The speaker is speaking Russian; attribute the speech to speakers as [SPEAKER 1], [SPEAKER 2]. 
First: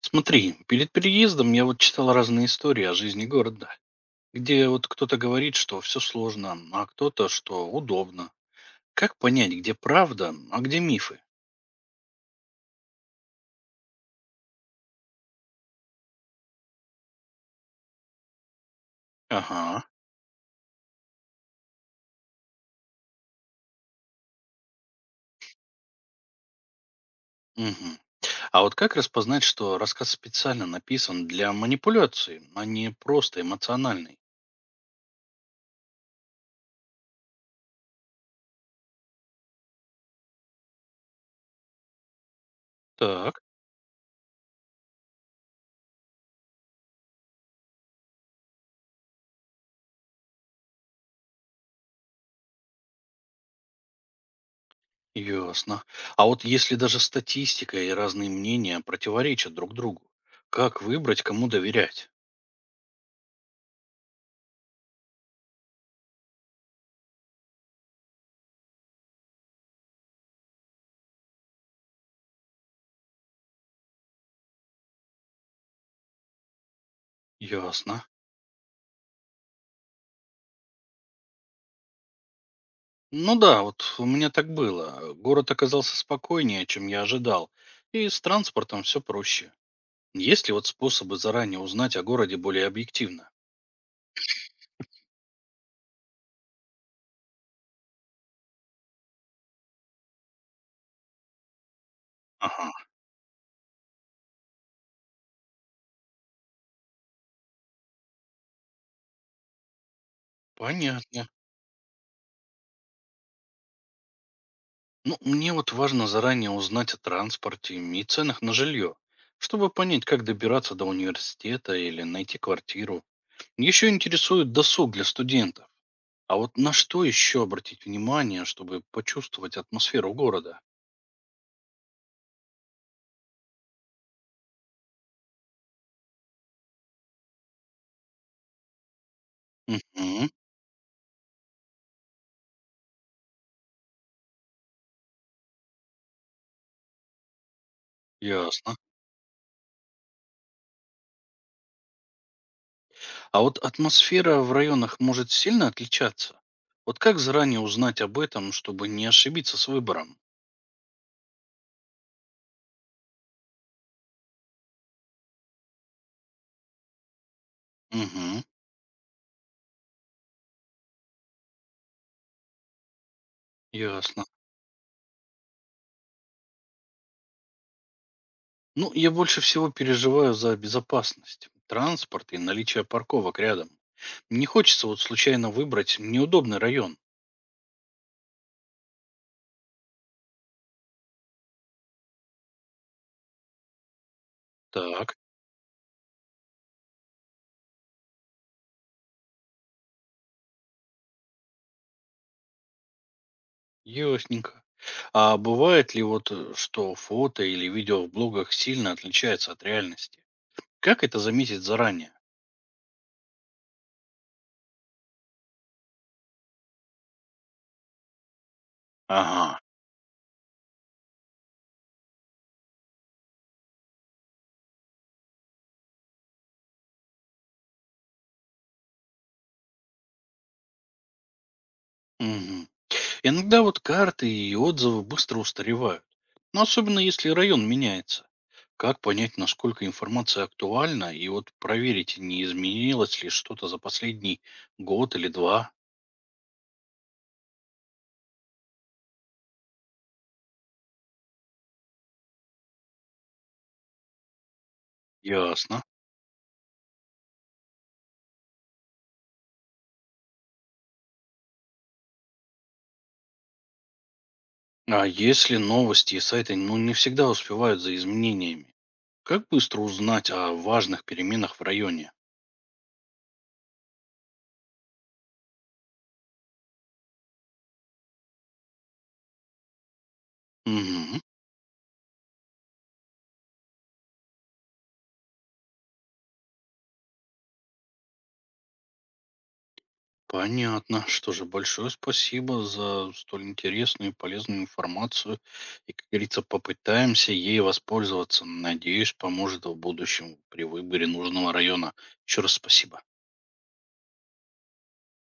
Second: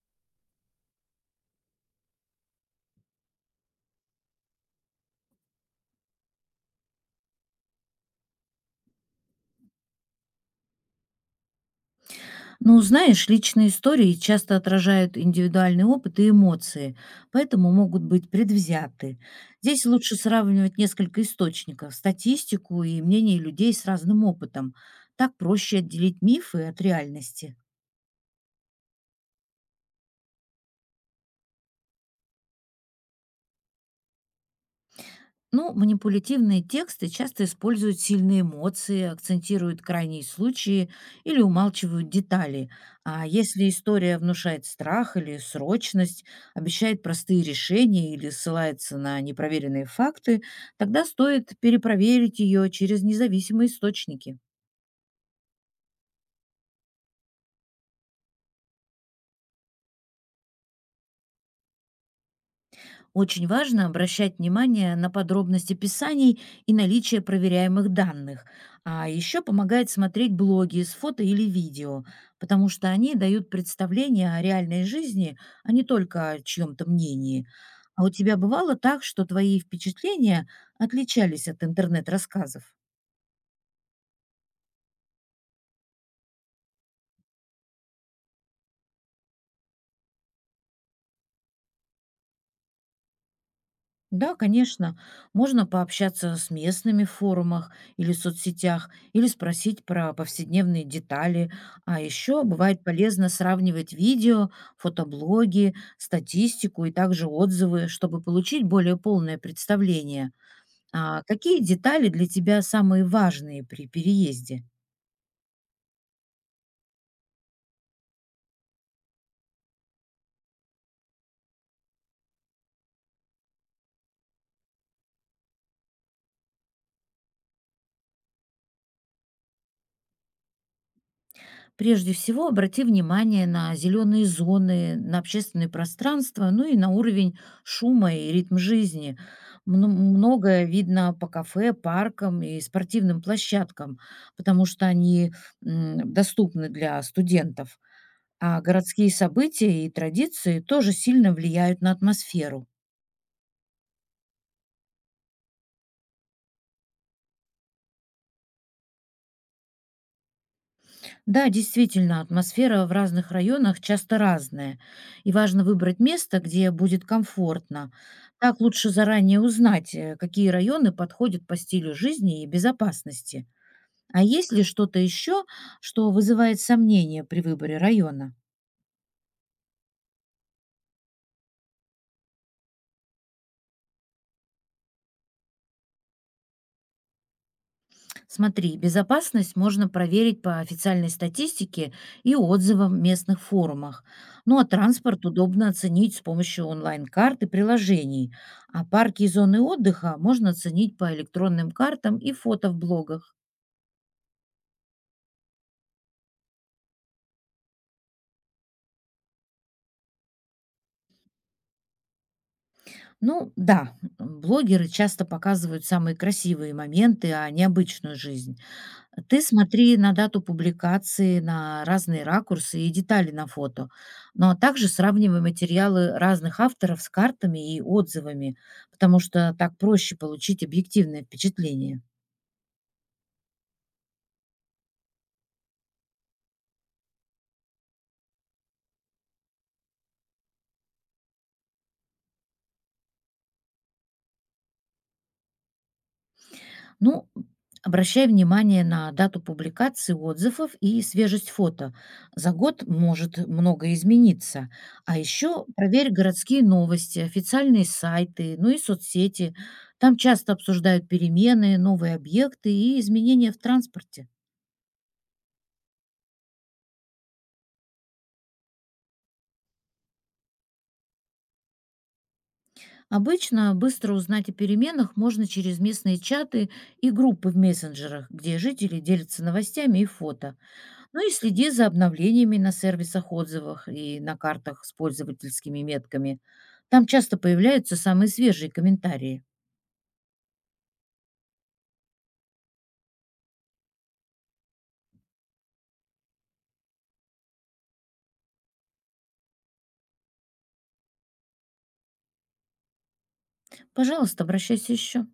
[SPEAKER 1] Смотри, перед переездом я вот читал разные истории о жизни города, где вот кто-то говорит, что все сложно, а кто-то, что удобно. Как понять, где правда, а где мифы?
[SPEAKER 2] Ну, знаешь, личные истории часто отражают индивидуальный опыт и эмоции, поэтому могут быть предвзяты.
[SPEAKER 1] Ага.
[SPEAKER 2] Здесь лучше сравнивать несколько источников, статистику и мнение людей с разным опытом. Так проще отделить мифы от реальности.
[SPEAKER 1] Мгм. А вот как распознать, что рассказ специально написан для манипуляции, а не просто эмоциональный?
[SPEAKER 2] Ну, манипулятивные тексты часто используют сильные эмоции, акцентируют крайние случаи или умалчивают детали. А
[SPEAKER 1] Так,
[SPEAKER 2] если история внушает страх или срочность, обещает простые решения или ссылается на непроверенные факты, тогда стоит перепроверить ее через независимые источники.
[SPEAKER 1] ясно. А вот если даже статистика и разные мнения противоречат друг другу, как выбрать, кому доверять?
[SPEAKER 2] Очень важно обращать внимание на подробности писаний и наличие проверяемых данных. А еще помогает смотреть блоги с фото или видео, потому что они дают представление о реальной жизни, а не только о чьем-то мнении.
[SPEAKER 1] Ясно.
[SPEAKER 2] А у тебя бывало так, что твои впечатления отличались от интернет-рассказов?
[SPEAKER 1] Ну да, вот у меня так было. Город оказался спокойнее, чем я ожидал. И с транспортом все проще. Есть ли вот способы заранее узнать о городе более объективно?
[SPEAKER 2] Да, конечно. Можно пообщаться с местными в форумах или соцсетях, или спросить про повседневные детали. А еще
[SPEAKER 1] Ага,
[SPEAKER 2] бывает полезно сравнивать видео, фотоблоги, статистику и также отзывы, чтобы получить более полное представление. А
[SPEAKER 1] понятно.
[SPEAKER 2] какие детали для тебя самые важные при переезде?
[SPEAKER 1] Ну, мне вот важно заранее узнать о транспорте и ценах на жилье, чтобы понять, как добираться до университета или найти квартиру. Еще интересует досуг для студентов. А вот на что еще обратить внимание, чтобы почувствовать атмосферу города?
[SPEAKER 2] Прежде всего, обрати внимание на зеленые зоны, на общественные пространства, ну и на уровень шума и ритм жизни.
[SPEAKER 1] Угу,
[SPEAKER 2] Многое видно по кафе, паркам и спортивным площадкам, потому что они доступны для студентов. А
[SPEAKER 1] ясно.
[SPEAKER 2] городские события и традиции тоже сильно влияют на атмосферу.
[SPEAKER 1] А вот атмосфера в районах может сильно отличаться. Вот как заранее узнать об этом, чтобы не ошибиться с выбором?
[SPEAKER 2] Да, действительно, атмосфера в разных районах часто разная, и важно выбрать место, где будет комфортно.
[SPEAKER 1] Угу,
[SPEAKER 2] Так лучше заранее узнать, какие районы подходят по стилю жизни и безопасности. А
[SPEAKER 1] ясно.
[SPEAKER 2] есть ли что-то еще, что вызывает сомнения при выборе района?
[SPEAKER 1] Ну, я больше всего переживаю за безопасность, транспорт и наличие парковок рядом. Не хочется вот случайно выбрать неудобный район.
[SPEAKER 2] Смотри, безопасность можно проверить по официальной статистике и отзывам в местных форумах. Ну а
[SPEAKER 1] Так,
[SPEAKER 2] транспорт удобно оценить с помощью онлайн-карт и приложений, а парки и зоны отдыха можно оценить по электронным картам и фото в блогах.
[SPEAKER 1] ясненько. А бывает ли вот, что фото или видео в блогах сильно отличается от реальности? Как это заметить заранее?
[SPEAKER 2] Ну да, блогеры часто показывают самые красивые моменты, а необычную жизнь. Ты
[SPEAKER 1] Ага.
[SPEAKER 2] смотри на дату публикации, на разные ракурсы и детали на фото. Но также сравнивай материалы разных авторов с картами и отзывами, потому что так проще получить объективное впечатление.
[SPEAKER 1] Мгм. Иногда вот карты и отзывы быстро устаревают, но особенно если район меняется. Как понять, насколько информация актуальна, и вот проверить, не изменилось ли что-то за последний год или два?
[SPEAKER 2] Ну, обращай внимание на дату публикации отзывов и свежесть фото. За год может многое измениться. А еще
[SPEAKER 1] Ясно.
[SPEAKER 2] проверь городские новости, официальные сайты, ну и соцсети. Там часто обсуждают перемены, новые объекты и изменения в транспорте.
[SPEAKER 1] А если новости и сайты, ну, не всегда успевают за изменениями, как быстро узнать о важных переменах в районе?
[SPEAKER 2] Обычно быстро узнать о переменах можно через местные чаты и группы в мессенджерах, где жители делятся новостями и фото.
[SPEAKER 1] Мгм.
[SPEAKER 2] Ну и следи за обновлениями на сервисах отзывах и на картах с пользовательскими метками. Там часто появляются самые свежие комментарии.
[SPEAKER 1] Понятно. Что же, большое спасибо за столь интересную и полезную информацию. И, как говорится, попытаемся ей воспользоваться. Надеюсь, поможет в будущем при выборе нужного района. Еще раз спасибо.
[SPEAKER 2] Пожалуйста, обращайся еще.